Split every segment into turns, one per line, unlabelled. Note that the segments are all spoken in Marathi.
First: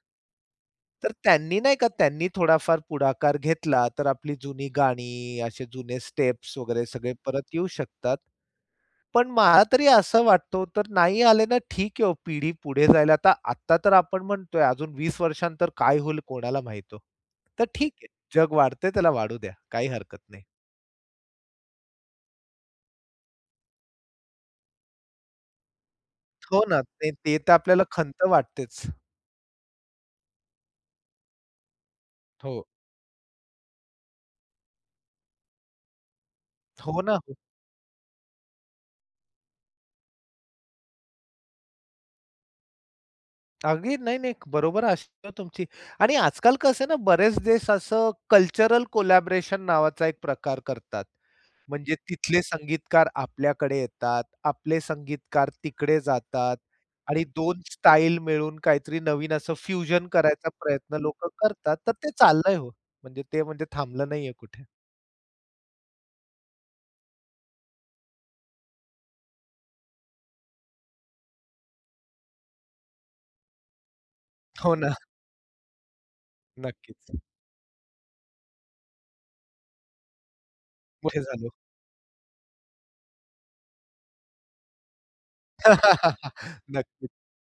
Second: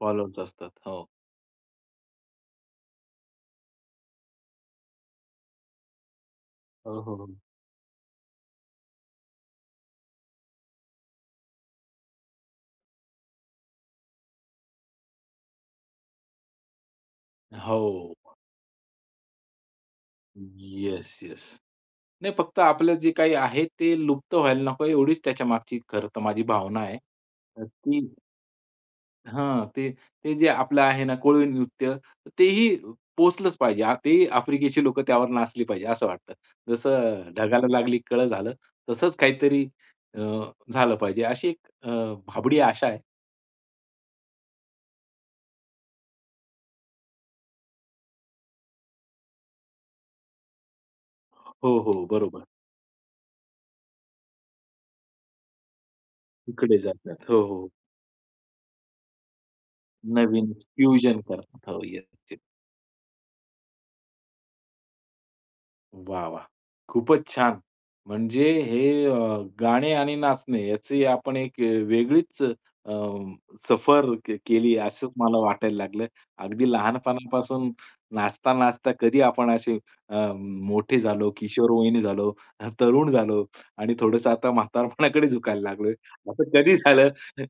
फॉलोवर्स असतात. हो.
तर त्यांनी नाही का, त्यांनी थोडाफार पुढाकार घेतला तर आपली जुनी गाणी, असे जुने स्टेप्स वगैरे
हो,
सगळे
हो, हो.
परत येऊ शकतात. पण मला तरी असं वाटतं तर नाही आले ना ठीक आहे हो. पिढी पुढे जायला. तर आत्ता तर आपण म्हणतोय अजून 20 वर्षानंतर काय होईल कोणाला माहित हो? तर ठीक आहे.
हो.
जग वाढतंय त्याला वाढू द्या. काही हरकत नाही.
Yes, yes. नाही फक्त आपलं जे काही आहे ते लुप्त व्हायला नको आहे एवढीच त्याच्यामागची खरं तर माझी
हो
भावना
ना.
आहे.
ते ते तर
अ,
आपल्याला
ती
खंत वाटतेच.
हां. ते, ते जे आपलं आहे ना, "कोळी नृत्य"
हो.
तेही अ, पोहोचलंच पाहिजे. ते आफ्रिकेची लोकं त्यावर नाचली पाहिजे असं वाटतं.
हो ना,
जसं
हो.
"ढगाला लागली कळं" झालं, तसंच काहीतरी अ, झालं पाहिजे अशी एक अ, भाबडी आशा आहे.
अगदी नाही, नाही. बरोबर असतो तुमची आणि आजकाल कसं आहे ना, बरेच देश असं कल्चरल कोलॅबोरेशन नावाचा एक प्रकार करतात.
हो,
म्हणजे
हो.
तिथले
बरोबर.
संगीतकार आपल्याकडे येतात. आपले संगीतकार तिकडे जातात
तिकडे जातात.
आणि
हो,
2
हो.
स्टाईल मिळून काहीतरी नवीन असं फ्युजन करायचा
नवीन
प्रयत्न
फ्युजन
लोक
करतात.
करतात.
हो.
तर
येस,
ते
येस.
चाललंय हो. म्हणजे ते म्हणजे थांबलं नाहीये कुठे.
वाह, वाह! खूपच छान. म्हणजे हे अ, गाणे आणि नाचणे याची आपण एक वेगळीच अ, सफर क केली
हो ना.
असं मला वाटायला लागलं. अगदी
नक्कीच.
लहानपणापासून नाचता, नाचता कधी आपण असे अ, मोठे
मोठे
झालो,
झालो.
किशोर वयीन झालो, हं, तरुण झालो आणि थोडंसं आता म्हातारपणाकडे झुकायला लागलोय. असं कधी
नक्कीच.
झालं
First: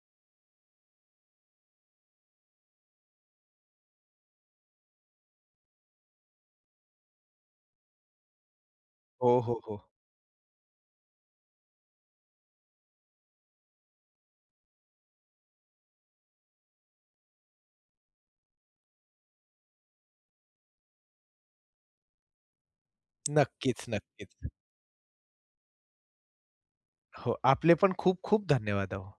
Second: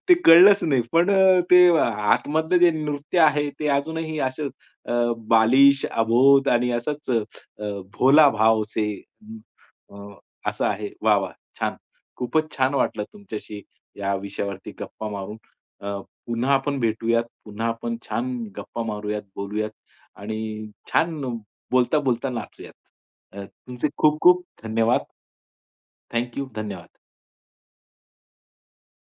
ते कळलंच नाही पण अ, ते, आतमधलं जे नृत्य आहे ते अजूनही असं अ, बालिश, अबोध आणि असच अ, अ, भोला भाव से
हो, हो, हो.
अ, अ, असं आहे. वाह! वाह! छान. खूपच छान वाटलं तुमच्याशी या विषयावरती गप्पा मारून. अ, पुन्हा आपण भेटूयात. पुन्हा आपण छान गप्पा मारूयात, बोलूयात आणि छान बोलता-बोलता नाचूयात. अ,
नक्कीच,
तुमचे खूप-खूप
नक्कीच.
धन्यवाद. Thank you. धन्यवाद.
हो, आपले पण खूप-खूप धन्यवाद अहो.